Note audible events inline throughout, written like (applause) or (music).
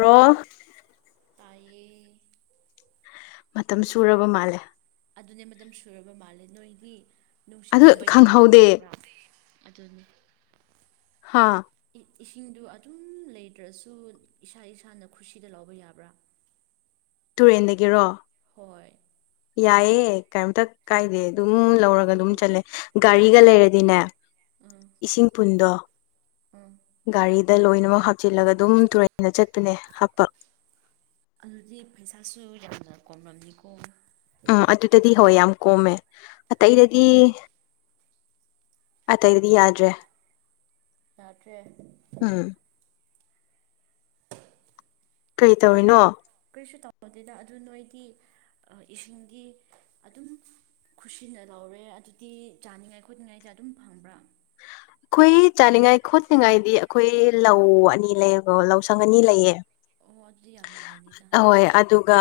ꯔꯣ ꯔꯣ__ (inaudible) ꯇꯥꯏꯌꯦ꯫ ꯃꯇꯝ ꯁꯨꯔꯕ ꯃꯥꯜꯂꯦ꯫ ꯑꯗꯨꯅꯦ ꯃꯇꯝ ꯁꯨꯔꯕ ꯃꯥꯜꯂꯦ ꯅꯣꯏꯗꯤ ꯑꯗꯨ ꯅꯨꯡꯁꯤꯠꯀꯨꯝꯕ ꯌꯥꯝ ꯌꯥꯝ ꯈꯪꯍꯧꯗꯦ ꯇꯥꯕ꯭ꯔꯥ? ꯑꯗꯨꯅꯤ___ ꯍꯥꯥ ꯏꯁꯤꯡꯗ ꯑꯗꯨꯝ ꯂꯩꯇ꯭ꯔꯥꯁꯨ ꯏꯁꯥ ꯏꯁꯥꯅ ꯈꯨꯁꯤꯗ ꯂꯧꯕ ꯌꯥꯕ꯭ꯔꯥ ꯇꯨꯔꯦꯟꯗꯒꯤꯔꯣ ꯍꯣꯏ꯫ ꯌꯥꯏꯌꯦ ꯀꯩꯝꯇ ꯀꯥꯏꯗꯦ ꯑꯗꯨꯝ ꯂꯧꯔꯒ ꯑꯗꯨ ꯑꯗꯨꯝ ꯆꯠꯂꯦ꯫ ꯒꯥꯔꯤꯒ ꯂꯩꯔꯗꯤꯅꯦ ꯎꯝ ꯏꯁꯤꯡ ꯄꯨꯟꯗꯣ___ ꯎꯝ ꯒꯥꯔꯤꯗ ꯂꯣꯏꯅꯃꯛ ꯍꯥꯞꯆꯤꯜꯂꯒ ꯑꯗꯨꯝ ꯇꯨꯔꯦꯟꯅ ꯆꯠꯄꯅꯦ ꯍꯥꯞꯄ꯫ ꯑꯗꯨꯗꯤ ꯐꯩꯁꯥꯁꯨ ꯌꯥꯝꯅ ꯀꯣꯝꯂꯝꯅꯤꯀꯣ꯫ ꯑ ꯑꯗꯨꯗꯗꯤ ꯍꯣꯏ ꯌꯥꯝ ꯀꯣꯝꯃꯦ ꯑꯇꯩꯗꯗꯤ__ ꯑꯇꯩꯗꯤ ꯌꯥꯗ꯭ꯔꯦ꯫ ꯌꯥꯗ꯭ꯔꯦ꯫ ꯎꯝ ꯀꯔꯤ ꯇꯧꯔꯤꯅꯣ ꯀꯔꯤꯁꯨ ꯇꯧꯗꯦꯗ ꯑꯗꯨ ꯅꯣꯏꯗꯤ ꯏꯁꯤꯡꯒꯤ ꯑꯗꯨꯝ ꯈꯨꯁꯤꯟꯅ ꯂꯧꯔꯦ ꯑꯗꯨꯗꯤ ꯆꯥꯅꯤꯡꯉꯥꯏ ꯈꯣꯠꯅꯤꯡꯉꯥꯏꯗ ꯑꯗꯨꯝ ꯐꯪꯕ꯭ꯔꯥ ꯑꯩꯈꯣꯏ ꯆꯥꯅꯤꯡꯉꯥꯏ ꯈꯣꯠꯅꯤꯡꯉꯥꯏꯗꯤ ꯑꯩꯈꯣꯏ ꯂꯧ ꯑꯅꯤ ꯂꯩꯌꯦꯕꯣ ꯂꯧꯁꯪ ꯑꯅꯤ ꯂꯩꯌꯦ ꯑꯣ ꯑꯗꯨꯗꯤ ꯌꯥꯝ ꯅꯨꯡꯉꯥꯏꯅꯤꯗ ꯍꯣꯏ ꯑꯗꯨ ꯑꯗꯨꯒ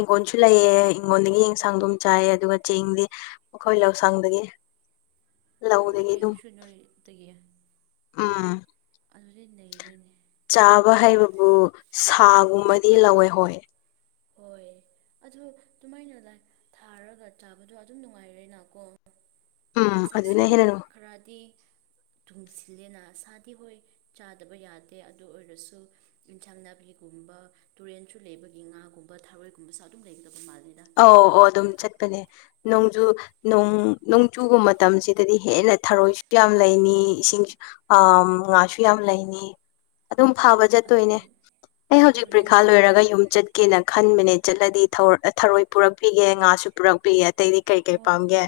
ꯏꯪꯈꯣꯟꯁꯨ ꯂꯩꯑ ꯏꯤꯡꯒꯣꯟꯜꯗꯒꯤ ꯑꯦꯟꯁꯥꯡ ꯑꯗꯨꯝ ꯆꯥꯏꯌꯦ ꯑꯗꯨꯒ ꯆꯦꯡꯗꯤ ꯑꯩꯈꯣꯏ ꯂꯧꯁꯪꯗꯒꯤ ꯑꯣ ꯂꯧꯗꯒꯤ ꯆꯦꯡꯁꯨ ꯅꯣꯏꯗꯒꯤ ꯑꯥꯝ ꯑꯗꯨꯗꯤ ꯅꯩꯔꯦꯅꯦ ꯆꯥꯕ ꯍꯩꯕꯕꯨ ꯁꯥꯒꯨꯝꯕꯗꯤ ꯂꯧꯋꯦ ꯍꯣꯏ ꯍꯣꯏ ꯑꯗꯣ ꯑꯗꯨꯃꯥꯏꯅ ꯊꯥꯔꯒ ꯆꯥꯕꯗꯣ ꯑꯗꯨꯝ ꯅꯨꯡꯉꯥꯏꯔꯦꯅꯀꯣ ꯎꯝ ꯄꯩꯁꯥꯁꯨ ꯑꯗꯨꯅ ꯍꯦꯟꯅ ꯑꯧ ꯈꯔꯗꯤ ꯇꯨꯡꯁꯤꯜꯂꯦꯅꯁꯥꯗꯤ ꯍꯣꯏ ꯆꯥꯗꯕ ꯌꯥꯗꯦ ꯑꯗꯨ ꯑꯣꯏꯔꯁꯨ ꯏꯟꯁꯥꯡ ꯅꯥꯄꯤꯒꯨꯝꯕ ꯇꯨꯔꯦꯟꯁꯨ ꯂꯩꯕꯒꯤ ꯉꯥꯒꯨꯝꯕ ꯊꯥꯔꯣꯏꯒꯨꯝꯕꯁꯨ ꯑꯗꯨꯝ ꯂꯩꯒꯗꯕ ꯃꯥꯜꯂꯤꯦꯗ ꯑꯣ ꯑꯣ ꯑꯗꯨꯝ ꯆꯠꯄꯅꯦ ꯅꯣꯡꯖꯨ ꯅꯣꯡ ꯅꯣꯡꯆꯨꯕ ꯃꯇꯝꯁꯤꯗꯗꯤ ꯍꯦꯟꯅ ꯊꯔꯣꯏꯁꯨ ꯌꯥꯝ ꯂꯩꯅꯤ ꯏꯁꯤꯡꯁꯨ ꯑ ꯉꯥꯁꯨ ꯌꯥꯝ ꯂꯩꯅꯤ꯫ ꯑꯗꯨꯝ ꯐꯥꯕ ꯑꯗꯨ ꯆꯠꯇꯣꯏꯅꯦ ꯑꯩ ꯑꯗꯨ ꯍꯧꯖꯤꯛ ꯅꯣꯡ ꯄ꯭ꯔꯤꯈꯥ ꯆꯨ ꯂꯣꯏꯔꯒ ꯌꯨꯝ ꯆꯠ ꯀꯦꯅ ꯈꯟꯕꯅꯦ ꯆꯠꯂꯗꯤ ꯊꯔꯣꯏ ꯑꯩ ꯊꯔꯣꯏ ꯄꯨꯔꯛꯄꯤꯒꯦ ꯉꯥꯁꯨ ꯄꯨꯔꯛꯄꯤꯒꯦ ꯑꯇꯩꯗꯤ ꯀꯩ ꯀꯩ ꯍꯣꯏ ꯄꯥꯝꯒꯦ ꯍꯣꯏ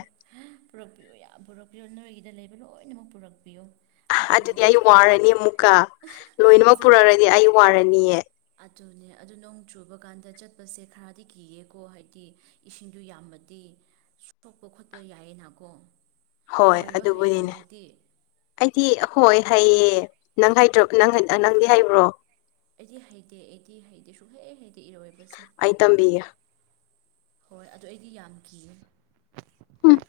ꯄꯨꯔꯛꯄꯤꯌꯣ ꯌꯥꯝ ꯄꯨꯔꯛꯄꯤꯌꯣ ꯅꯣꯏꯒꯤꯗ ꯂꯩꯕ ꯂꯣꯏꯅꯃꯛ ꯄꯨꯔꯛꯄꯤꯌꯣ꯫ ꯑꯗꯨ ꯑꯗꯨꯗꯤ ꯑꯩ ꯋꯥꯔꯅꯤ ꯑꯃꯨꯛꯀ ꯂꯣꯏꯅꯃꯛ ꯑꯗꯨ ꯄꯨꯔꯛꯔꯗꯤ ꯑꯩ ꯋꯥꯔꯅꯤꯑ ꯑꯗꯨꯅꯦ ꯑꯗꯨ ꯅꯣꯡ ꯆꯨꯕ ꯀꯥꯟꯗ ꯆꯠꯄꯁꯦ ꯈꯔꯗꯤ ꯀꯤꯌꯦꯀꯣ ꯍꯥꯏꯗꯤ ꯏꯁꯤꯡꯗꯨ ꯌꯥꯝꯃꯗꯤ ꯁꯣꯛꯄ ꯈꯣꯠꯄ ꯌꯥꯏꯌꯦꯅꯀꯣ ꯍꯣꯏ ꯏꯔꯣꯏꯕ ꯍꯩꯕ꯭ꯔꯣ ꯑꯗꯨꯕꯨꯅꯤꯅꯦ ꯅꯪꯗꯤ ꯑꯩꯗꯤ ꯍꯣꯏ ꯍꯩꯌꯦ ꯅꯪ ꯍꯩꯗ꯭ꯔꯣ ꯅꯪ ꯅꯪꯗꯤ ꯍꯩꯕ꯭ꯔꯣ ꯑꯩꯗꯤ ꯍꯩꯇꯦ ꯑꯩꯗꯤ ꯍꯩꯇꯦ ꯁꯨꯛꯍꯩ ꯍꯩꯇꯦ ꯏꯔꯣꯏꯕꯁꯦ꯫ ꯑꯩ ꯇꯝꯕꯤꯒꯦ ꯍꯣꯏ ꯑꯗꯨ ꯑꯩꯗꯤ ꯌꯥꯝ ꯀꯤꯌꯦ꯫ ꯎꯝ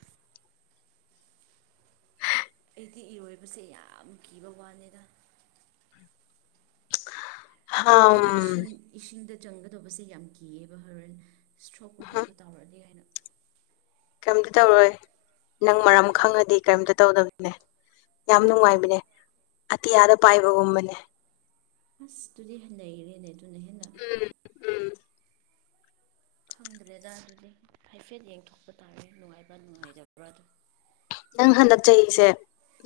ꯑꯩꯗꯤ ꯏꯔꯣꯏꯕꯁꯦ ꯌꯥꯝ ꯀꯤꯕ ꯋꯥꯅꯤꯗ ꯍꯝ ꯑꯩꯗꯤ ꯏꯁꯤꯡ ꯏꯁꯤꯡꯗ ꯆꯪꯒꯗꯕꯁꯦ ꯌꯥꯝ ꯀꯤꯌꯦꯕ ꯍꯧꯔꯦꯟ ꯏꯁꯇ꯭ꯔꯣꯛꯄ ꯈꯣꯠꯄ ꯇꯧꯔꯛꯑꯗꯤ ꯍꯥꯏꯅ ꯀꯔꯤꯝꯇ ꯇꯧꯔꯣꯏ ꯅꯪ ꯃꯔꯝ ꯈꯪꯉꯗꯤ ꯀꯔꯤꯝꯇ ꯇꯧꯗꯕꯅꯦ꯫ ꯌꯥꯝ ꯍꯣꯏ ꯅꯨꯡꯉꯥꯏꯕꯅꯦ ꯑꯇꯤꯌꯥꯗ ꯄꯥꯏꯕꯒꯨꯝꯕꯅꯦ꯫ ꯑꯁꯇꯨꯗꯤ ꯍꯟꯅꯩꯈꯔꯦꯅꯦ ꯑꯗꯨꯅ ꯍꯦꯟꯅ ꯎꯝ ꯎꯝ ꯈꯪꯗ꯭ꯔꯦꯗ ꯑꯗꯨꯗꯤ ꯍꯥꯏꯐꯦꯠ ꯌꯦꯡꯊꯣꯛꯄ ꯇꯥꯔꯦ ꯅꯨꯡꯉꯥꯏꯕ꯭ꯔꯥ ꯅꯨꯡꯉꯥꯏꯇꯕ꯭ꯔꯥ ꯑꯗꯨ ꯅꯪ ꯍꯟꯗꯛ ꯆꯍꯤꯁꯦ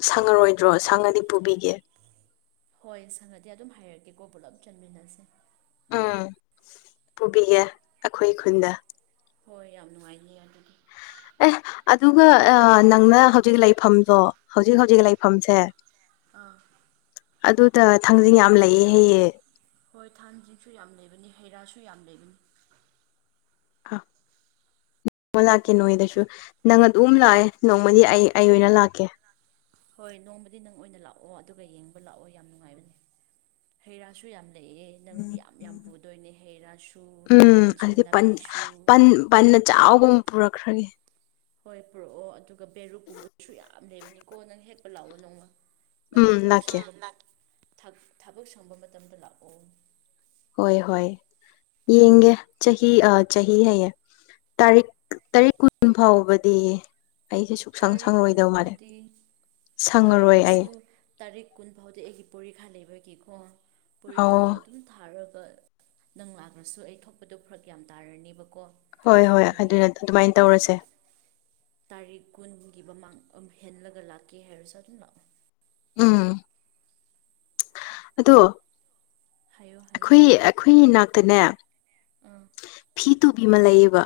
ꯁꯪꯉꯔꯣꯏꯗ꯭ꯔꯣ ꯁꯪꯉꯗꯤ ꯄꯨꯕꯤꯒꯦ꯫ ꯍꯣꯏ ꯁꯪꯉꯗꯤ ꯑꯗꯨꯝ ꯍꯥꯏꯔꯛꯀꯦꯀꯣ ꯄꯨꯂꯞ ꯆꯠꯃꯤꯟꯅꯁꯦ꯫ ꯎꯝ ꯄꯨꯕꯤꯒꯦ ꯑꯈꯣꯏ ꯈꯨꯟꯗ ꯍꯣꯏ ꯌꯥꯝ ꯅꯨꯡꯉꯥꯏꯅꯤ ꯑꯗꯨꯗꯤ꯫ ꯑꯦ ꯑꯗꯨꯒ ꯑ ꯅꯪꯅ ꯍꯧꯖꯤꯛ ꯂꯩꯐꯝꯗꯣ ꯍꯧꯖꯤꯛ ꯍꯧꯖꯤꯛ ꯂꯩꯐꯝꯁꯦ꯫ ꯑꯥ ꯑꯗꯨꯗ ꯊꯥꯡꯖꯤꯡ ꯌꯥꯝ ꯂꯩꯑꯦ ꯍꯌꯦꯑ ꯍꯣꯏ ꯊꯥꯡꯖꯁꯨ ꯌꯥꯝ ꯂꯩꯕꯅꯤ ꯍꯩ ꯔꯥꯁꯨ ꯌꯥꯝ ꯂꯩꯕꯅꯤ꯫ ꯑꯥ ꯅꯣꯡꯃ ꯂꯥꯛꯀꯦ ꯅꯣꯏꯗꯁꯨ ꯅꯪ ꯑꯗꯨꯝ ꯂꯥꯛꯑꯦ ꯅꯣꯡꯃꯗꯤ ꯑꯩ ꯑꯩ ꯑꯣꯏꯅ ꯂꯥꯛꯀꯦ꯫ ꯍꯣꯏ ꯅꯣꯡꯃꯗꯤ ꯅꯪ ꯑꯣꯏꯅ ꯂꯥꯛꯑꯣ ꯑꯗꯨꯒ ꯌꯦꯡꯕ ꯂꯥꯛꯑꯣ ꯌꯥꯝ ꯅꯨꯡꯉꯥꯏꯕꯅꯦ꯫ ꯍꯩ ꯔꯥꯁꯨ ꯌꯥꯝ ꯂꯩꯌꯦ꯫ ꯅꯪꯗꯤ ꯌꯥꯝ ꯌꯥꯝ ꯄꯨꯗꯣꯏꯅꯦ ꯍꯩ ꯔꯥꯁꯨ ꯑꯦꯟꯁꯥꯡ ꯅꯥꯄꯤꯁꯨ ꯕꯟꯅ ꯆꯥꯎꯒꯨꯝ ꯄꯨꯔꯛꯈ꯭ꯔꯅꯤ꯫ ꯍꯣꯏ ꯄꯨꯔꯛꯑꯣ ꯑꯗꯨꯒ ꯕꯦꯔꯨꯛꯀꯨꯝꯕꯁꯨ ꯌꯥꯝ ꯂꯩꯕꯅꯤꯀꯣ ꯅꯪ ꯍꯦꯛꯄ ꯂꯥꯛꯑꯣ ꯅꯣꯡꯃ꯫ ꯅꯪ ꯎꯝ ꯊꯕꯛ ꯂꯥꯛꯀꯦ ꯊꯕꯛ ꯁꯪꯕ ꯃꯇꯝꯗ ꯂꯥꯛꯑꯣ ꯍꯣꯏ ꯍꯣꯏ ꯌꯦꯡꯒꯦ ꯆꯍꯤ ꯑ ꯆꯍꯤ ꯍꯥꯏꯌꯦ꯫ ꯇꯥꯔꯤꯛ ꯇꯔꯤꯛ ꯀꯨꯟ ꯐꯥꯎꯕꯗꯤ꯫ ꯑꯩꯁꯦ ꯁꯨꯛꯁꯪ ꯇꯥꯔꯤꯛ ꯀꯨꯟ ꯁꯪꯉꯔꯣꯏꯗꯧ ꯃꯥꯜꯂꯦ ꯐꯥꯎꯗꯤ ꯍꯣꯏ ꯁꯪꯉꯔꯣꯏ ꯑꯩ ꯑꯩꯁꯨ ꯇꯥꯔꯤꯛ ꯀꯨꯟ ꯐꯥꯎꯗꯤ ꯑꯩꯒꯤ ꯄꯣꯔꯤꯈꯥ ꯂꯩꯕꯒꯤꯀꯣ ꯑꯧ ꯄꯣꯔꯤꯈꯥꯗꯣ ꯑꯗꯨ ꯑꯗꯨꯝ ꯊꯥꯔꯒ ꯅꯪ ꯂꯥꯛꯂ꯭ꯔꯁꯨ ꯑꯩ ꯊꯣꯛꯄꯗꯣ ꯐꯔꯛ ꯌꯥꯝ ꯇꯥꯔꯅꯦꯕꯀꯣ ꯍꯣꯏ ꯍꯣꯏ ꯑꯗꯨꯒꯤ ꯑꯗꯨꯅ ꯑꯗꯨꯃꯥꯏꯅ ꯅꯪ ꯇꯧꯔꯁꯦ ꯇꯥꯔꯤꯛ ꯀꯨꯟꯒꯤ ꯃꯃꯥꯡ ꯍꯦꯟꯂꯒ ꯂꯥꯛꯀꯦ ꯍꯥꯏꯔꯁꯨ ꯑꯗꯨꯝ ꯂꯥꯛꯑꯣ꯫ ꯎꯝ ꯑꯗꯣ ꯍꯥꯏꯌꯣ ꯍꯥꯏꯌꯣ ꯑꯩꯈꯣꯏ ꯑꯩꯈꯣꯏ ꯏ ꯅꯥꯛꯇꯅꯦ꯫ ꯑꯥ ꯐꯤ ꯇꯨꯕꯤ ꯑꯃ ꯂꯩꯌꯦꯕ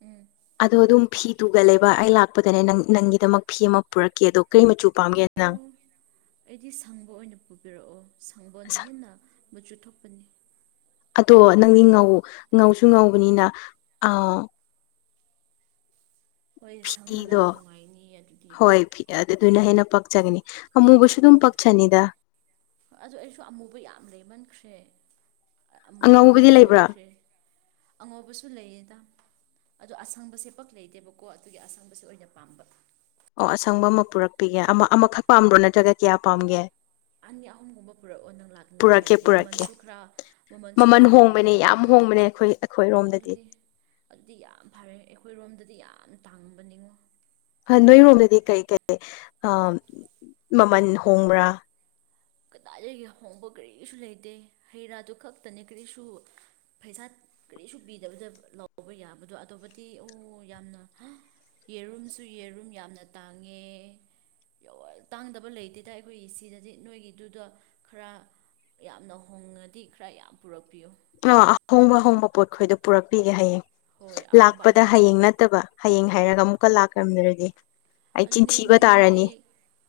ꯎꯝ ꯑꯗꯣ ꯑꯗꯨꯝ ꯐꯤ ꯇꯨꯔꯒꯂꯩꯕ ꯑꯩ ꯂꯥꯛꯄꯗꯅꯦ ꯅꯪ ꯅꯪꯒꯤꯗꯃꯛ ꯐꯤ ꯑꯃ ꯄꯨꯔꯛꯀꯦ ꯑꯗꯣ ꯀꯩ ꯃꯆꯨ ꯑꯣ ꯄꯥꯝꯒꯦ ꯅꯪ ꯑꯩꯗꯤ ꯁꯪꯕ ꯑꯣꯏꯅ ꯄꯨꯕꯤꯔꯛꯑꯣ ꯁꯪꯕꯅ ꯑꯁ ꯍꯦꯟꯅ ꯃꯆꯨ ꯊꯣꯛꯀ ꯅꯤ ꯑꯗꯣ ꯅꯪꯗꯤ ꯉꯧ ꯉꯧꯁꯨ ꯉꯧꯕꯅꯤꯅ ꯑ ꯍꯣꯏ ꯁꯪꯕꯅ ꯐꯤꯗꯣ ꯅꯨꯡꯉꯥꯏꯅꯤꯌꯦ ꯑꯗꯨꯗꯤ ꯍꯣꯏ ꯐꯤ ꯑꯗꯨꯗꯨꯅ ꯍꯦꯟꯅ ꯄꯛꯆꯒꯅꯤ ꯑꯃꯨꯕꯁꯨ ꯑꯗꯨꯝ ꯍꯣꯏ ꯄꯛꯆꯅꯤꯗ ꯑꯗꯨ ꯑꯣꯏꯔꯁꯨ ꯑꯃꯨꯕ ꯌꯥꯝ ꯂꯩꯃꯟꯈ꯭ꯔꯦ ꯑꯃꯨꯕ ꯑꯉꯧꯕꯗꯤ ꯉꯥꯛꯇ ꯂꯩꯕ꯭ꯔꯥ ꯑꯣꯏꯈ꯭ꯔꯦ ꯑꯉꯧꯕꯁꯨ ꯂꯩꯌꯦꯗ ꯑꯗꯣ ꯑꯁꯪꯕꯁꯦ ꯄꯛ ꯂꯩꯇꯦꯕꯀꯣ ꯑꯗꯨꯒꯤ ꯑꯁꯪꯕꯁꯦ ꯑꯣꯏꯅ ꯄꯥꯝꯕ ꯑꯣ ꯑꯁꯪꯕ ꯑꯃ ꯄꯨꯔꯛꯄꯤꯒꯦ ꯑꯃ ꯑꯃꯈꯛ ꯄꯥꯝꯕ꯭ꯔꯣ ꯅꯠꯇ꯭ꯔꯒ ꯀꯌꯥ ꯄꯥꯝꯒꯦ ꯑꯅꯤ ꯑꯍꯨꯝꯒꯨꯝꯕ ꯄꯨꯔꯛꯑꯣ ꯅꯪ ꯂꯥꯛꯅꯤ ꯄꯨꯔꯛꯀꯦ ꯍꯥꯏꯔꯗꯤ ꯄꯨꯔꯛꯀꯦ ꯃꯃꯜꯁꯨ ꯈꯔ ꯃꯃꯜꯁꯨ ꯃꯃꯜ ꯈꯔ ꯍꯣꯡꯕꯅꯦ ꯍꯣꯡꯒꯗꯕ ꯌꯥꯝ ꯃꯥꯜꯂꯦ ꯍꯣꯡꯕꯅꯦ ꯑꯩꯈꯣꯏ ꯑꯣ ꯑꯩꯈꯣꯏꯔꯣꯝꯗꯗꯤ ꯑꯗꯨꯗꯤ ꯑꯗꯨꯗꯤ ꯌꯥꯝ ꯐꯔꯦ ꯑꯩꯈꯣꯏꯔꯣꯝꯗꯗꯤ ꯌꯥꯝ ꯇꯥꯡꯕ ꯅꯤꯡꯉꯣ ꯅꯣꯏꯔꯣꯝꯗꯗꯤ ꯀꯩ ꯀꯩ ꯑ ꯃꯃꯜ ꯍꯣꯡꯕ꯭ꯔꯥ ꯀꯗꯥꯏꯗꯒꯤ ꯍꯣꯡꯕ ꯀꯔꯤꯁꯨ ꯂꯩꯇꯦ ꯍꯩ ꯔꯥꯗꯨ ꯈꯛꯇꯅꯦ ꯀꯔꯤꯁꯨ ꯄꯩꯁꯥ ꯀꯔꯤꯁꯨ ꯄꯤꯗꯕꯗ ꯂꯧꯕ ꯌꯥꯕꯗꯣ ꯑꯗꯨꯕꯨꯗꯤ ꯑꯣ ꯌꯥꯝꯅ ꯌꯦꯔꯨꯝꯁꯨ ꯌꯦꯔꯨꯝ ꯌꯥꯝꯅ ꯇꯥꯡꯉꯦ ꯇꯥꯡꯗꯕ ꯂꯩꯇꯦ ꯇ ꯑꯩꯈꯣꯏꯒꯤ ꯁꯤꯗꯗꯤ ꯅꯣꯏꯒꯤ ꯗꯨꯗꯣ ꯈꯔ ꯌꯥꯝꯅ ꯍꯣꯡꯉꯗꯤ ꯈꯔ ꯌꯥꯝ ꯄꯨꯔꯛꯄꯤꯌꯣ ꯕꯔꯣ ꯑꯍꯣꯡꯕ ꯑꯍꯣꯡꯕ ꯄꯣꯠꯈꯣꯏꯗꯣ ꯄꯨꯔꯛꯄꯤꯒꯦ ꯍꯌꯦꯡ ꯍꯣꯏ ꯑꯍꯣꯡꯕ ꯂꯥꯛꯄꯗ ꯑꯍꯣꯡꯕ ꯍꯌꯦꯡ ꯅꯠꯇꯕ ꯍꯌꯦꯡ ꯍꯥꯏꯔꯒ ꯑꯃꯨꯛꯀ ꯂꯥꯛꯔꯝꯗꯔꯗꯤ ꯑꯗꯨꯅꯦ ꯅꯪꯉꯣꯟꯗꯤ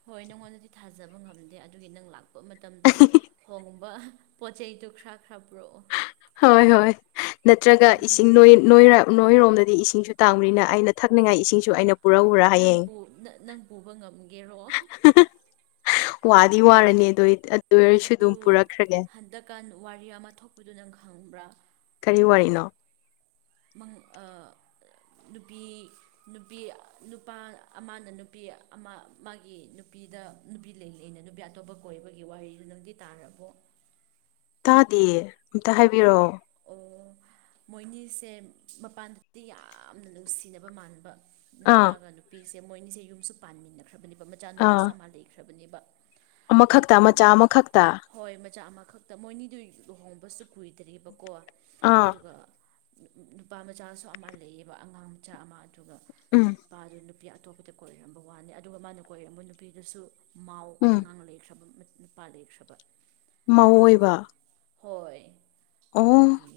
ꯍꯣꯏ ꯅꯪꯉꯣꯟꯗꯗꯤ ꯊꯥꯖꯕ ꯉꯝꯗꯦ ꯑꯗꯨꯒꯤ ꯅꯪ ꯂꯥꯛꯄ ꯃꯇꯝꯗ ꯈꯣꯡꯕ ꯄꯣꯠꯆꯩ ꯗꯨ ꯈ꯭ꯔꯥ ꯈꯔ ꯄꯨꯔꯛꯑꯣ ꯍꯣꯏ ꯍꯣꯏ ꯅꯠꯇ꯭ꯔꯒ ꯑꯗꯨꯅꯦ ꯏꯁꯤꯡ ꯅꯣꯏ ꯅꯣꯏꯔ ꯅꯣꯏꯔꯣꯝꯗꯗꯤ ꯏꯁꯤꯡꯁꯨ ꯇꯥꯡꯕꯅꯤꯅ ꯑꯩꯅ ꯊꯛꯅꯤꯡꯉꯥꯏ ꯏꯁꯤꯡꯁꯨ ꯑꯩꯅ ꯄꯨꯔꯛꯎꯔꯥ ꯅꯪ ꯍꯌꯦꯡ ꯅꯪ ꯄꯨꯕ ꯉꯝꯒꯦꯔꯣ ꯋꯥꯗꯤ ꯋꯥꯔꯅꯤ ꯑꯗꯨ ꯑꯗꯨ ꯑꯣꯏꯔꯁꯨ ꯑꯗꯨꯝ ꯄꯨꯔꯛꯈ꯭ꯔꯒꯦ ꯀꯥꯟ ꯋꯥꯔꯤ ꯑꯃ ꯊꯣꯛꯄꯗꯨ ꯅꯪ ꯈꯪꯕ꯭ꯔꯥ ꯀꯔꯤ ꯋꯥꯔꯤꯅꯣ ꯃꯪ ꯑ ꯅꯨꯄꯤ ꯅꯨꯄꯤ ꯅꯨꯄꯥ ꯑꯃꯅ ꯅꯨꯄꯤ ꯑꯃ ꯃꯥꯒꯤ ꯅꯨꯄꯤꯗ ꯅꯨꯄꯤ ꯂꯩ ꯂꯩꯅ ꯅꯨꯄꯤ ꯑꯇꯣꯞꯄ ꯀꯣꯏꯕꯒꯤ ꯋꯥꯔꯤꯗꯨ ꯅꯪꯗꯤ ꯇꯥꯔꯕꯣ ꯇꯥꯗꯦ ꯑꯝꯇ ꯍꯥꯏꯕꯤꯔꯛꯑꯣ ꯑꯣ ꯃꯣꯏꯅꯤꯁꯦ ꯃꯄꯥꯟꯗꯗꯤ ꯌꯥꯝꯅ ꯅꯨꯡꯁꯤꯅꯕ ꯃꯥꯟꯕ ꯑꯥ ꯅꯨꯄꯥꯒ ꯅꯨꯄꯤꯁꯦ ꯃꯣꯏꯅꯤꯁꯦ ꯌꯨꯝꯁꯨ ꯄꯥꯟꯃꯤꯟꯅꯈ꯭ꯔꯕꯅꯦꯕ ꯃꯆꯥ ꯑꯥ ꯅꯨꯨꯄꯥꯁꯨ ꯑꯃ ꯂꯩꯈ꯭ꯔꯕꯅꯦꯕ ꯑꯃꯈꯛꯇ ꯑꯗꯨ ꯃꯆꯥ ꯑꯃꯈꯛꯇ꯫ ꯍꯣꯏ ꯃꯆꯥ ꯑꯃꯈꯛꯇ ꯃꯣꯏꯅꯤꯗꯨ ꯂꯨꯍꯣꯡꯕꯁꯨ ꯀꯨꯏꯗ꯭ꯔꯤꯕꯀꯣ ꯑꯥ ꯑꯗꯨꯒ ꯅꯨꯄꯥ ꯃꯆꯥꯁꯨ ꯑꯃ ꯂꯩꯌꯦꯕ ꯑꯉꯥꯡ ꯃꯆꯥ ꯑꯃ ꯑꯗꯨꯒ ꯎꯝ ꯅꯨꯄꯥꯗꯨ ꯅꯨꯄꯤ ꯅꯨꯄꯤ ꯑꯇꯣꯞꯄꯗ ꯀꯣꯏꯔꯝꯕ ꯋꯥꯅꯤ ꯑꯗꯨꯒ ꯃꯥꯅ ꯀꯣꯏꯔꯝꯕ ꯅꯨꯄꯤꯗꯁꯨ ꯃꯥ ꯎꯝ ꯑꯉꯥꯡ ꯂꯩꯈ꯭ꯔꯕ ꯅꯨꯄꯥ ꯂꯩꯈ꯭ꯔꯕ ꯃꯧ ꯑꯗꯨꯒ ꯑꯣꯏꯕ ꯍꯣꯏ ꯑꯣ ꯗꯣꯏꯒꯤ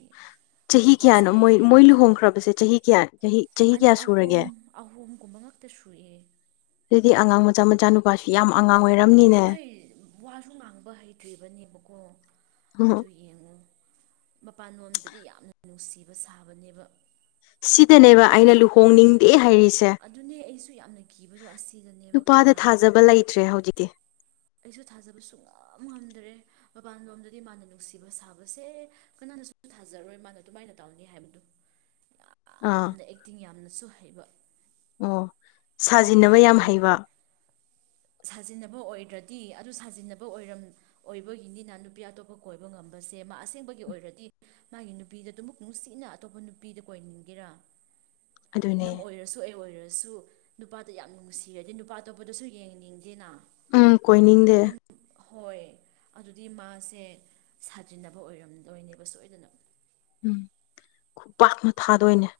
ꯆꯍꯤ ꯀꯌꯥꯅꯣ ꯅꯨꯄꯥꯁꯦ ꯃꯣꯏ ꯌꯥꯝ ꯃꯣꯏ ꯀꯤꯌꯦ ꯂꯨꯍꯣꯡꯈ꯭ꯔꯕꯁꯦ ꯆꯍꯤ ꯀꯌꯥ ꯆꯍꯤ ꯆꯍꯤ ꯀꯌꯥ ꯑꯍꯨꯝ꯫ ꯁꯨꯔꯒꯦ ꯑꯍꯣꯝꯒꯨꯝꯕ ꯉꯛꯇ ꯁꯨꯏꯌꯦ ꯑꯗꯨꯗꯤ ꯑꯉꯥꯡ ꯃꯆꯥ ꯃꯆꯥ ꯅꯨꯄꯥ ꯅꯨꯄꯥꯁꯤ ꯌꯥꯝ ꯑꯉꯥꯡ ꯑꯣꯏꯔꯝꯃꯤ ꯍꯣꯏ ꯋꯥꯁꯨ ꯉꯥꯡꯕ ꯍꯩꯇ꯭ꯔꯤꯕꯅꯦꯕꯀꯣ ꯑꯗꯨ ꯌꯦꯡꯉꯨ ꯃꯄꯥꯟꯂꯣꯝꯗꯗꯤ ꯌꯥꯝꯅ ꯅꯨꯡꯁꯤꯕ ꯁꯥꯕꯅꯦꯕ꯫ ꯁꯤꯗꯅꯦꯕ ꯑꯩꯅ ꯂꯨꯍꯣꯡꯅꯤꯡꯗꯦ ꯍꯥꯏꯔꯤꯁꯦ ꯑꯗꯨꯅꯦ ꯑꯩꯁꯨ ꯌꯥꯝꯅ ꯀꯤꯕꯗꯣ ꯑꯁꯤꯗꯅꯦꯕ ꯅꯨꯄꯥꯗ ꯈꯪꯕ꯭ꯔꯥ ꯊꯥꯖꯕ ꯂꯩꯇ꯭ꯔꯦ ꯍꯧꯖꯤꯛꯇꯤ ꯑꯩꯁꯨ ꯊꯥꯖꯕ ꯁꯨꯡ ꯉꯝ ꯉꯝꯗ꯭ꯔꯦ ꯃꯄꯥꯟ ꯂꯣꯝꯗꯗꯤ ꯃꯥꯅ ꯅꯨꯡꯁꯤꯕ ꯁꯥꯕꯁꯦ ꯀꯅꯥꯅꯁꯨ ꯊꯥꯖꯔꯣꯏ ꯃꯥꯅ ꯑꯗꯨꯃꯥꯏꯅ ꯇꯧꯅꯤ ꯍꯥꯏꯕꯗꯨ (inaudible) ꯌꯥꯝꯅ ꯑꯦꯛꯇꯤꯡ ꯌꯥꯝꯅꯁꯨ ꯍꯩꯕ ꯑꯣ ꯁꯥꯖꯤꯟꯅꯕ ꯌꯥꯝ ꯅꯨꯄꯥꯗꯨꯀꯣ ꯍꯩꯕ ꯁꯥꯖꯤꯟꯅꯕ ꯑꯣꯏꯗ꯭ꯔꯗꯤ ꯇꯤ ꯑꯗꯨ ꯁꯥꯖꯤꯟꯅꯕ ꯑꯣꯏꯔꯝ ꯑꯣꯏꯕꯒꯤꯅꯤꯅ ꯅꯨꯄꯤ ꯑꯇꯣꯞꯄ ꯀꯣꯏꯕ ꯉꯝꯕꯁꯦ ꯃꯥ ꯑꯁꯦꯡꯕꯒꯤ ꯑꯣꯏꯔꯗꯤ ꯃꯥꯒꯤ ꯅꯨꯄꯤꯗ ꯑꯗꯨꯃꯛ ꯅꯨꯡꯁꯤꯅ ꯑꯇꯣꯞꯄ ꯅꯨꯄꯤꯗ ꯀꯣꯏꯅꯤꯡꯒꯦꯔꯥ ꯑꯗꯨꯅꯦ ꯅꯪ ꯑꯣꯏꯔꯁꯨ ꯑꯩ ꯑꯣꯏꯔꯁꯨ ꯅꯨꯄꯥꯗꯨ ꯌꯥꯝ ꯅꯨꯡꯁꯤꯔꯗꯤ ꯅꯨꯄꯥ ꯑꯇꯣꯞꯄꯗꯁꯨ ꯌꯦꯡꯅꯤꯡꯗꯦꯅ ꯎꯝ ꯀꯣꯏꯅꯤꯡꯗꯦ ꯑꯗꯨꯏ ꯍꯣꯏ ꯑꯗꯨꯗꯤ ꯃꯥꯁꯦ ꯁꯥꯖꯤꯟꯅꯕ ꯑꯣꯏꯔꯝꯗꯣꯏꯅꯦꯕ ꯁꯣꯏꯗꯅ ꯎꯝ ꯈꯨꯄꯥꯛꯅ ꯊꯥꯗꯣꯏꯅꯦ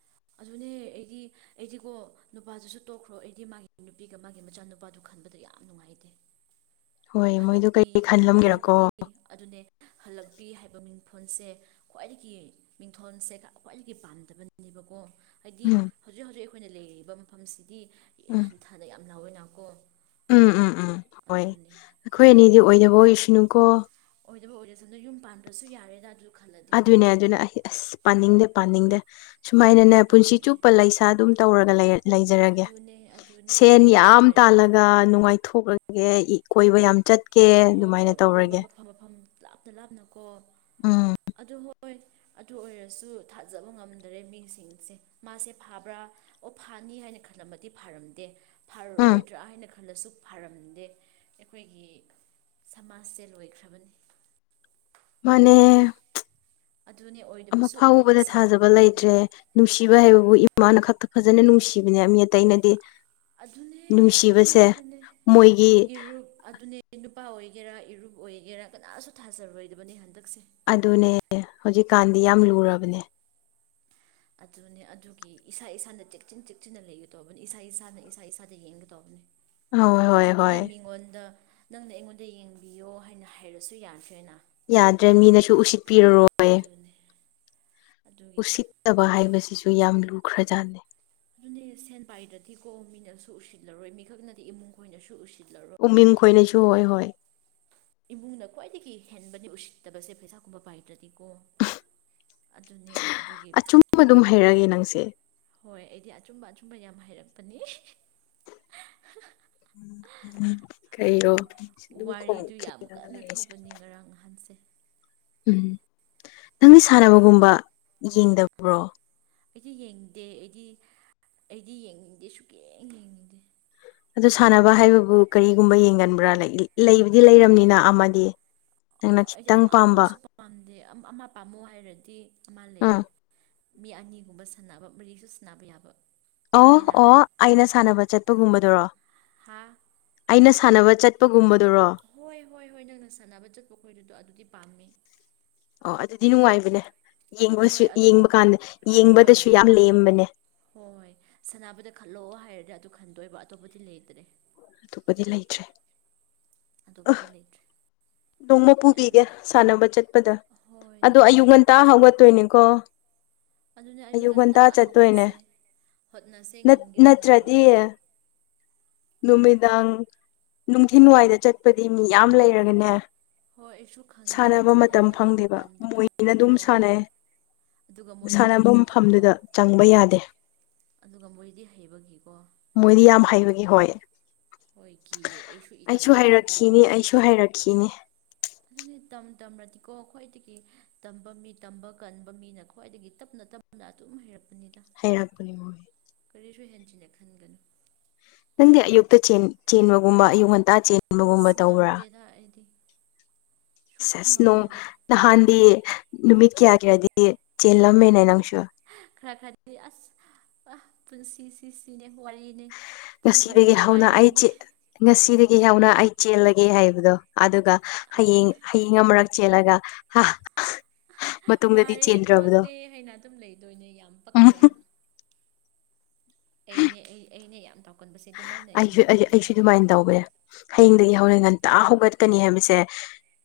ꯑꯗꯨꯅꯦ ꯑꯩꯗꯤ ꯑꯩꯗꯤꯒꯣ ꯅꯨꯄꯥꯗꯨꯁꯨ ꯇꯣꯛꯈ꯭ꯔꯣ ꯑꯩꯗꯤ ꯃꯥꯒꯤ ꯅꯨꯄꯤꯒ ꯃꯥꯒꯤ ꯃꯆꯥꯅꯨꯄꯥꯗꯨ ꯈꯟꯕꯗ ꯌꯥꯝ ꯅꯨꯡꯉꯥꯏꯇꯦ ꯍꯣꯏ ꯃꯣꯏꯗꯣ ꯍꯜꯂꯛꯄꯤ ꯀꯩꯀꯩ ꯈꯜꯂꯝꯒꯦꯔꯀꯣ ꯍꯜꯂꯛꯄꯤ ꯑꯗꯨꯅꯦ ꯍꯜꯂꯛꯄꯤ ꯍꯥꯏꯕ ꯃꯤꯡꯊꯣꯟꯁꯦ ꯈ꯭ꯋꯥꯏꯗꯒꯤ ꯃꯤꯡꯊꯣꯟꯁꯦ ꯈ꯭ꯋꯥꯏꯗꯒꯤ ꯄꯥꯝꯗꯕꯅꯦꯕ ꯑꯣ ꯍꯥꯏꯗꯤ ꯎꯝ ꯍꯧꯖꯤꯛ ꯍꯧꯖꯤꯛ ꯑꯩꯈꯣꯏꯅ ꯂꯩꯔꯤꯕ ꯃꯐꯝꯁꯤꯗꯤ ꯎꯝ ꯊꯥꯗ ꯌꯥꯝ ꯂꯥꯎꯋꯦꯅꯀꯣ ꯎꯝ ꯎꯝ ꯎꯝ ꯍꯣꯏ ꯑꯗꯨꯅꯦ ꯑꯩꯈꯣꯏ ꯑꯅꯤꯗꯤ ꯑꯗꯨꯒꯤ ꯑꯣꯏꯗꯕ ꯑꯣꯏꯁꯅꯨꯀꯣ ꯑꯣꯏꯗꯕ ꯑꯣꯏꯔꯁꯨ ꯅꫭꯏ ꯌꯨꯝ ꯄꯥꯟꯗ꯭ꯔꯁꯨ ꯌꯥꯔꯦꯗ ꯑꯗꯨ ꯈꯜꯂꯗꯤ ꯑꯗꯨꯅꯦ ꯑꯗꯨꯅ ꯑꯩ ꯑꯁ ꯄꯥꯅꯤꯡꯗꯦ ꯄꯥꯅꯤꯡꯗꯦ ꯁꯨꯃꯥꯏꯅꯅꯦ ꯄꯥꯅꯤꯡꯗꯦ ꯄꯨꯟꯁꯤ ꯄꯥꯅꯤꯡꯗꯦ ꯆꯨꯞꯄ ꯂꯩꯁꯥ ꯑꯗꯨꯝ ꯇꯔꯧꯒ ꯂꯩꯌ ꯂꯩꯖꯔꯒꯦ ꯑꯗꯨꯅꯦ ꯑꯗꯨꯅꯦ ꯁꯦꯟ ꯑꯗꯨꯅ ꯌꯥꯝ ꯅꯨꯡꯉꯥꯏꯔꯅꯤ ꯇꯂ ꯅꯨꯡꯉꯥꯏꯊꯣꯛꯂꯒꯦ ꯀꯣꯏꯕ ꯌꯥꯝ ꯆꯠ (unintelligible) ꯍꯣꯏ ꯀꯣꯏꯕ ꯀꯣꯏꯕ ꯃꯐꯝ ꯃꯐꯝ ꯂꯥꯞꯇ ꯂꯥꯞꯅꯀꯣ ꯎꯝ ꯑꯗꯨ ꯍꯣꯏ ꯑꯗꯨ ꯑꯣꯏꯔꯁꯨ ꯊꯥꯖꯕ ꯉꯝꯗꯔꯦ ꯃꯤꯁꯤꯡꯁꯦ ꯃꯥꯁꯦ ꯐꯥꯕ꯭ꯔꯥ ꯑꯣ ꯐꯥꯅꯤ ꯍꯥꯏꯅ ꯈꯜꯂꯝꯃꯗꯤ ꯐꯥꯔꯝꯗꯦ ꯎꯝ ꯐꯔꯔꯣꯏꯗ꯭ꯔꯥ ꯍꯥꯏꯅ ꯈꯜꯂꯁꯨ ꯐꯔꯝꯗꯦ ꯑꯩꯈꯣꯏꯒꯤ ꯁꯃꯥꯖꯁꯦ ꯂꯣꯏꯈ꯭ꯔꯕꯅꯤ ꯃꯥꯅꯦ ꯑꯗꯨꯅꯦ ꯑꯃ ꯑꯣꯏꯗꯕꯁꯨ ꯐꯥꯎꯕꯗ ꯊꯥꯖꯕ ꯑꯣꯏꯖꯁꯅꯨ ꯂꯩꯇ꯭ꯔꯦ ꯅꯨꯡꯁꯤꯕ ꯍꯥꯏꯕꯕꯨ ꯏꯃꯥꯅ ꯈꯛꯇ ꯐꯖꯅ ꯅꯨꯡꯁꯤꯕꯅꯦ ꯃꯤ ꯑꯇꯩꯅꯗꯤ ꯑꯗꯨꯅꯦ ꯑꯗꯨꯅꯦ ꯅꯨꯡꯁꯤꯕꯁꯦ ꯑꯗꯨꯅꯦ ꯃꯣꯏꯒꯤ ꯏꯔꯨ ꯑꯗꯨꯅꯦ ꯑꯩ ꯅꯨꯄꯥ ꯑꯣꯏꯒꯦꯔꯥ ꯏꯔꯨꯞ ꯑꯣꯏꯒꯦꯔꯥ ꯀꯅꯥꯁꯨ ꯊꯥꯖꯔꯣꯏꯗꯕꯅꯤ ꯍꯟꯗꯛꯁꯦ ꯑꯗꯨꯅꯦ ꯍꯧꯖꯤꯛꯀꯥꯟꯗꯤ ꯌꯥꯝ ꯂꯨꯔꯕꯅꯦ ꯑꯗꯨꯅꯦ ꯑꯗꯨꯒꯤ ꯏꯁꯥ ꯏꯁꯥꯅ ꯆꯦꯛꯁꯤꯟ ꯆꯦꯛꯁꯤꯟꯅ ꯂꯩꯒꯗꯧꯕꯅꯤ ꯏꯁꯥ ꯏꯁꯥꯅ ꯏꯁꯥ ꯏꯁꯥꯗ ꯌꯦꯡꯒꯗꯧꯕꯅꯤ ꯍꯣꯏ ꯍꯣꯏ ꯍꯧꯖꯤꯛꯇꯤ ꯍꯣꯏ ꯃꯤꯉꯣꯟꯗ ꯅꯪꯅ ꯑꯩꯉꯣꯟꯗ ꯌꯦꯡꯕꯤꯌꯣ ꯍꯥꯏꯅ ꯍꯥꯏꯔꯁꯨ ꯌꯥꯗ꯭ꯔꯦꯅ ꯌꯥꯗ꯭ꯔꯦ ꯃꯤꯅꯁꯨ ꯎꯁꯤꯠꯄꯤꯔꯔꯣꯏ ꯑꯗꯨꯅꯦ ꯑꯗꯨꯒꯤ ꯐꯠꯇꯕ ꯍꯥꯏꯕꯁꯤꯁꯨ ꯌꯥꯝ ꯂꯨꯈ꯭ꯔꯖꯥꯅꯤ ꯑꯗꯨꯅꯦ ꯁꯦꯟ ꯄꯥꯏꯗꯔꯗꯤꯀꯣ ꯃꯤꯅꯁꯨ ꯎꯁꯤꯠꯂꯔꯣꯏ ꯃꯤꯈꯛꯅꯗꯤ ꯏꯃꯨꯡ ꯈꯣꯏꯅꯁꯨ ꯎꯁꯤ ꯎꯃꯤꯡ ꯈꯣꯏꯅꯁꯨ ꯍꯣꯏ ꯍꯣꯏ ꯏꯃꯨꯡꯅ ꯈ꯭ꯋꯥꯏꯗꯒꯤ ꯍꯦꯟꯕꯅꯤ ꯎꯁꯤꯠꯇꯕꯁꯦ ꯄꯩꯁꯥꯒꯨꯝꯕ ꯄꯥꯏꯗ꯭ꯔꯗꯤꯀꯣ ꯑꯗꯨꯅꯤ ꯑꯗꯨꯒꯤ ꯁꯨꯝꯕ ꯑꯗꯨꯝ ꯍꯩꯔꯑꯒꯦ ꯅꯪꯁꯦ ꯍꯣꯏ ꯑꯩꯗꯤ ꯑꯆꯨꯝꯕ ꯑꯆꯨꯝꯕ ꯌꯥꯝ ꯍꯥꯏꯔꯛꯄꯅꯤ ꯎ ꯑꯗꯨ ꯀꯩꯔꯣ ꯑꯗꯨꯝ ꯈꯣꯡ ꯋꯥꯔꯤꯗꯨ ꯌꯥꯝ ꯈꯤꯉꯒ ꯀꯟꯅ ꯂꯩꯔꯤꯁꯦ ꯊꯣꯛꯄꯅꯤ ꯉꯔꯥꯡ ꯉꯍꯥꯟꯁꯦ ꯎꯝ ꯅꯪꯗꯤ ꯁꯥꯟꯅꯕꯒꯨꯝꯕ ꯌꯦꯡꯗꯕ꯭ꯔꯣ ꯑꯩꯗꯤ ꯌꯦꯡꯗꯦ ꯑꯩꯗꯤ ꯑꯩꯗꯤ ꯌꯦꯡꯅꯤꯡꯗꯦ ꯁꯨꯛꯌꯦꯡ ꯌꯦꯡꯅꯤꯡꯗꯦ꯫ ꯑꯗꯨ ꯁꯥꯟꯅꯕ ꯍꯥꯏꯕꯕꯨ ꯀꯔꯤꯒꯨꯝꯕ ꯌꯦꯡꯒꯟꯕ꯭ꯔꯥ ꯂꯩꯕꯗꯤ ꯂꯩꯔꯕꯝꯅꯤꯅ ꯑꯃꯗꯤ ꯅꯪꯅ ꯑꯩꯗꯤ ꯈꯤꯇꯪ ꯑꯃ ꯄꯥꯝꯕ ꯐꯥꯎꯁꯨ ꯄꯥꯝꯗꯦ ꯑꯝ ꯑꯃ ꯄꯥꯝꯃꯣ ꯍꯥꯏꯔꯗꯤ ꯑꯃ ꯎꯝ ꯂꯩꯑꯦ꯫ ꯃꯤ ꯑꯅꯤꯒꯨꯝꯕ ꯁꯥꯟꯅꯕ ꯃꯔꯤꯁꯨ ꯁꯥꯟꯅꯕ ꯌꯥꯕ ꯑꯣ ꯈꯪꯉꯦꯅ ꯑꯣ ꯑꯩꯅ ꯁꯥꯟꯅꯕ ꯆꯠꯄꯒꯨꯝꯕꯗꯨꯔꯣ ꯍꯥ ꯑꯩꯅ ꯁꯥꯟꯅꯕ ꯆꯠꯄꯒꯨꯝꯕꯗꯨꯔꯣ ꯍꯣꯏ ꯍꯣꯏ ꯍꯣꯏ ꯅꯪꯅ ꯁꯥꯟꯅꯕ ꯆꯠꯄ ꯈꯣꯏꯗꯨꯗꯣ ꯑꯗꯨꯗꯤ ꯄꯥꯝꯃꯤ ꯑꯣ ꯑꯗꯨꯗꯤ ꯅꯨꯡꯉꯥꯏꯕꯅꯦ ꯌꯦꯡꯕꯁꯨ ꯍꯣꯏ ꯑꯗꯨ ꯌꯦꯡꯕ ꯀꯥꯟꯗ ꯍꯣꯏ ꯌꯦꯡꯕꯗꯁꯨ ꯌꯥꯝ ꯂꯦꯝꯕꯅꯦ꯫ ꯍꯣꯏ ꯁꯅꯥꯕꯗ ꯈꯜꯂꯛꯑꯣ ꯍꯥꯏꯔꯗꯤ ꯑꯗꯨ ꯈꯟꯗꯣꯏꯕ ꯑꯇꯣꯞꯄꯗꯤ ꯂꯩꯇ꯭ꯔꯦ ꯑꯇꯣꯞꯄꯗꯤ ꯂꯩꯇ꯭ꯔꯦ ꯑ ꯑꯇꯣꯞꯄꯗꯤ ꯂꯩꯇ꯭ꯔꯦ ꯅꯣꯡꯃ ꯄꯨꯕꯤꯒꯦ ꯌꯥꯝꯅ ꯁꯥꯟꯅꯕ ꯆꯠꯄꯗ ꯍꯣꯏ ꯑꯗꯣ ꯅꯣꯡꯃ ꯑꯌꯨꯛ ꯉꯟꯇꯥ ꯄꯨꯕꯤꯌꯣ ꯍꯧꯒꯠꯇꯣꯏꯅꯤꯀꯣ ꯑꯌꯨꯛ ꯉꯟꯇꯥ ꯆꯠꯇꯣꯏꯅꯦ ꯍꯣꯠꯅꯁꯦ ꯉꯝꯒꯦꯔꯥ ꯅꯠꯇ꯭ꯔꯗꯤ ꯉꯝꯃꯔꯣꯏꯗ꯭ꯔꯥ ꯅꯨꯃꯤꯗꯥꯡ ꯅꯨꯡꯊꯤꯟꯋꯥꯏꯗ ꯆꯠꯄꯗꯤ ꯃꯤ ꯌꯥꯝ ꯂꯩꯔꯒꯅꯦ ꯍꯣꯏ ꯑꯩꯁꯨ ꯈꯪꯉꯦ ꯁꯥꯟꯅꯕ ꯍꯥꯏꯐꯦꯠ ꯃꯇꯝ ꯍꯥꯏꯐꯦꯠ ꯊꯣꯛꯄ ꯐꯪꯗꯦꯕ ꯀꯥꯟꯗ ꯃꯣꯏꯅ ꯑꯗꯨꯝ ꯍꯣꯏ ꯁꯥꯟꯅꯩ ꯑꯗꯨꯒ ꯃꯣꯏꯗꯤ ꯁꯥꯟꯅꯕ ꯍꯩꯕꯒꯤꯀꯣ ꯃꯐꯝꯗꯨꯗ ꯆꯪꯕ ꯌꯥꯗꯦ ꯑꯗꯨꯒ ꯃꯣꯏꯗꯤ ꯍꯩꯕꯒꯤꯀꯣ ꯃꯣꯏꯗꯤ ꯌꯥꯝ ꯍꯩꯕꯒꯤ ꯍꯣꯏ ꯍꯣꯏ ꯀꯤꯌꯦ ꯑꯩꯁꯨ ꯏꯀꯥꯏꯌꯦꯗ ꯍꯩꯔꯛꯈꯤꯅꯤ ꯑꯗꯨꯃꯛꯇꯤ ꯑꯩꯁꯨ ꯍꯩꯔꯛꯈꯤꯅꯤ ꯑꯗꯨꯅꯤ ꯇꯝ ꯇꯝꯔꯗꯤꯀꯣ ꯈ꯭ꯋꯥꯏꯗꯒꯤ ꯇꯝꯕ ꯃꯤ ꯇꯝꯕ ꯀꯟꯕ ꯃꯤꯅ ꯈ꯭ꯋꯥꯏꯗꯒꯤ ꯇꯞꯅ ꯇꯞ ꯅ ꯑꯗꯨꯝ ꯍꯩꯔꯛꯄꯅꯦꯗ ꯍꯩꯔꯛꯄꯅꯤ ꯃꯣꯏ ꯀꯔꯤꯁꯨ ꯍꯦꯟꯖꯤꯟꯅ ꯈꯟꯒꯅꯨ ꯅꯪꯗꯤ ꯑꯌꯨꯛꯇ ꯆꯦꯟ ꯆꯦꯟꯕꯒꯨꯝꯕ ꯑꯌꯨꯛ ꯉꯟꯇꯥ ꯆꯦꯟ ꯑꯁ ꯉꯝꯗꯦꯗ ꯑꯩꯗꯤ ꯁꯨꯡꯉꯝ ꯁꯦꯁ ꯅꯣꯡ ꯉꯝꯗꯔꯦ ꯅꯍꯥꯟꯗꯤ ꯅꯨꯃꯤꯠ ꯀꯌꯥꯒꯤꯔꯗꯤ ꯆꯦꯜꯂꯝꯃꯦꯅꯦ ꯅꯪꯁꯨ ꯈꯔ ꯈꯔꯗꯤ ꯑꯁ ꯑ ꯄꯨꯟꯁꯤ ꯁꯤ ꯁꯤꯅꯦ ꯋꯥꯔꯤꯅꯦ ꯄꯨꯡ ꯉꯁꯤꯗꯒꯤ ꯄꯨꯡꯒꯤ ꯍꯧꯅ ꯑꯩ ꯋꯥꯔꯤꯅꯦ ꯆꯦ ꯉꯁꯤꯗꯒꯤ ꯍꯧꯅ ꯑꯩ ꯆꯦꯜꯂꯒꯦ ꯍꯥꯏꯕꯗꯣ ꯑꯗꯨꯒ ꯑꯗꯨꯅꯦ ꯍꯌꯦꯡ ꯍꯌꯦꯡ (unintelligible) ꯃꯔꯛ ꯆꯦꯂꯒ ꯍꯥ꯫ ꯃꯇꯨꯡꯗꯗꯤ ꯋꯥꯔꯦ ꯆꯦꯟꯗ꯭ꯔꯕꯗꯣ ꯈꯣꯠꯂꯦ ꯍꯥꯏꯅ ꯑꯗꯨꯝ ꯂꯩꯗꯣꯏꯅꯦ ꯌꯥꯝ ꯄꯛꯇ꯭ꯔꯥ ꯑꯩꯅꯦ ꯑꯩ ꯑꯩꯩꯅꯦ ꯌꯥꯝ ꯇꯧꯒꯟꯕꯁꯦ ꯑꯗꯨꯃꯥꯏꯅ ꯌꯥꯝ ꯑꯩꯁꯨ ꯑꯩꯁꯨ ꯅꯣꯛꯅꯤꯡꯗ꯭ꯔꯥ ꯑꯩꯁꯨ ꯑꯗꯨꯃꯥꯏꯅ ꯇꯧꯋꯦ ꯎꯝ ꯍꯌꯦꯡꯗꯒꯤ ꯍꯧꯔꯦꯟ ꯉꯟꯇꯥ ꯍꯧꯒꯠꯀꯅꯤ ꯍꯥꯏꯕꯁꯦ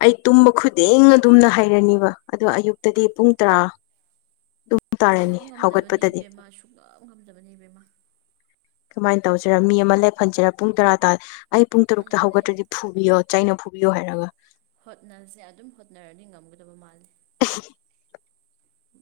ꯑꯩ ꯇꯨꯝꯕ ꯈꯨꯗꯤꯡꯅ ꯑꯗꯨꯝꯅ ꯍꯥꯏꯔꯅꯤꯕ ꯑꯗꯣ ꯑꯌꯨꯛꯇꯗꯤ ꯄꯨꯡ ꯇꯔꯥ ꯇꯨ ꯁꯨꯡꯉꯝ ꯉꯝꯗꯕꯅꯦ ꯏꯕꯦꯝꯃꯥ ꯁꯨꯡꯉꯝ ꯉꯝꯗꯕꯅꯦ ꯏꯕꯦꯝꯃꯥ ꯀꯃꯥꯏꯅ ꯇꯧꯁꯤꯔꯥ ꯃꯤ ꯑꯃ ꯂꯦꯞꯍꯟꯁꯤꯔꯥ ꯄꯨꯡ ꯇꯔꯥ ꯇꯥ ꯑꯩ ꯄꯨꯡ ꯇꯔꯨꯛꯇ ꯑꯗꯨꯅꯦ ꯍꯧꯒꯠꯇꯔꯗꯤ ꯐꯨꯕꯤꯌꯣ ꯆꯩꯅ ꯐꯨꯕꯤꯌꯣ ꯍꯥꯏꯔꯒ ꯍꯣꯠꯅꯁꯦ ꯑꯗꯨꯝ ꯍꯣꯠꯅꯔꯗꯤ ꯉꯝꯒꯗꯕ ꯃꯥꯜꯂꯤ (inaudible)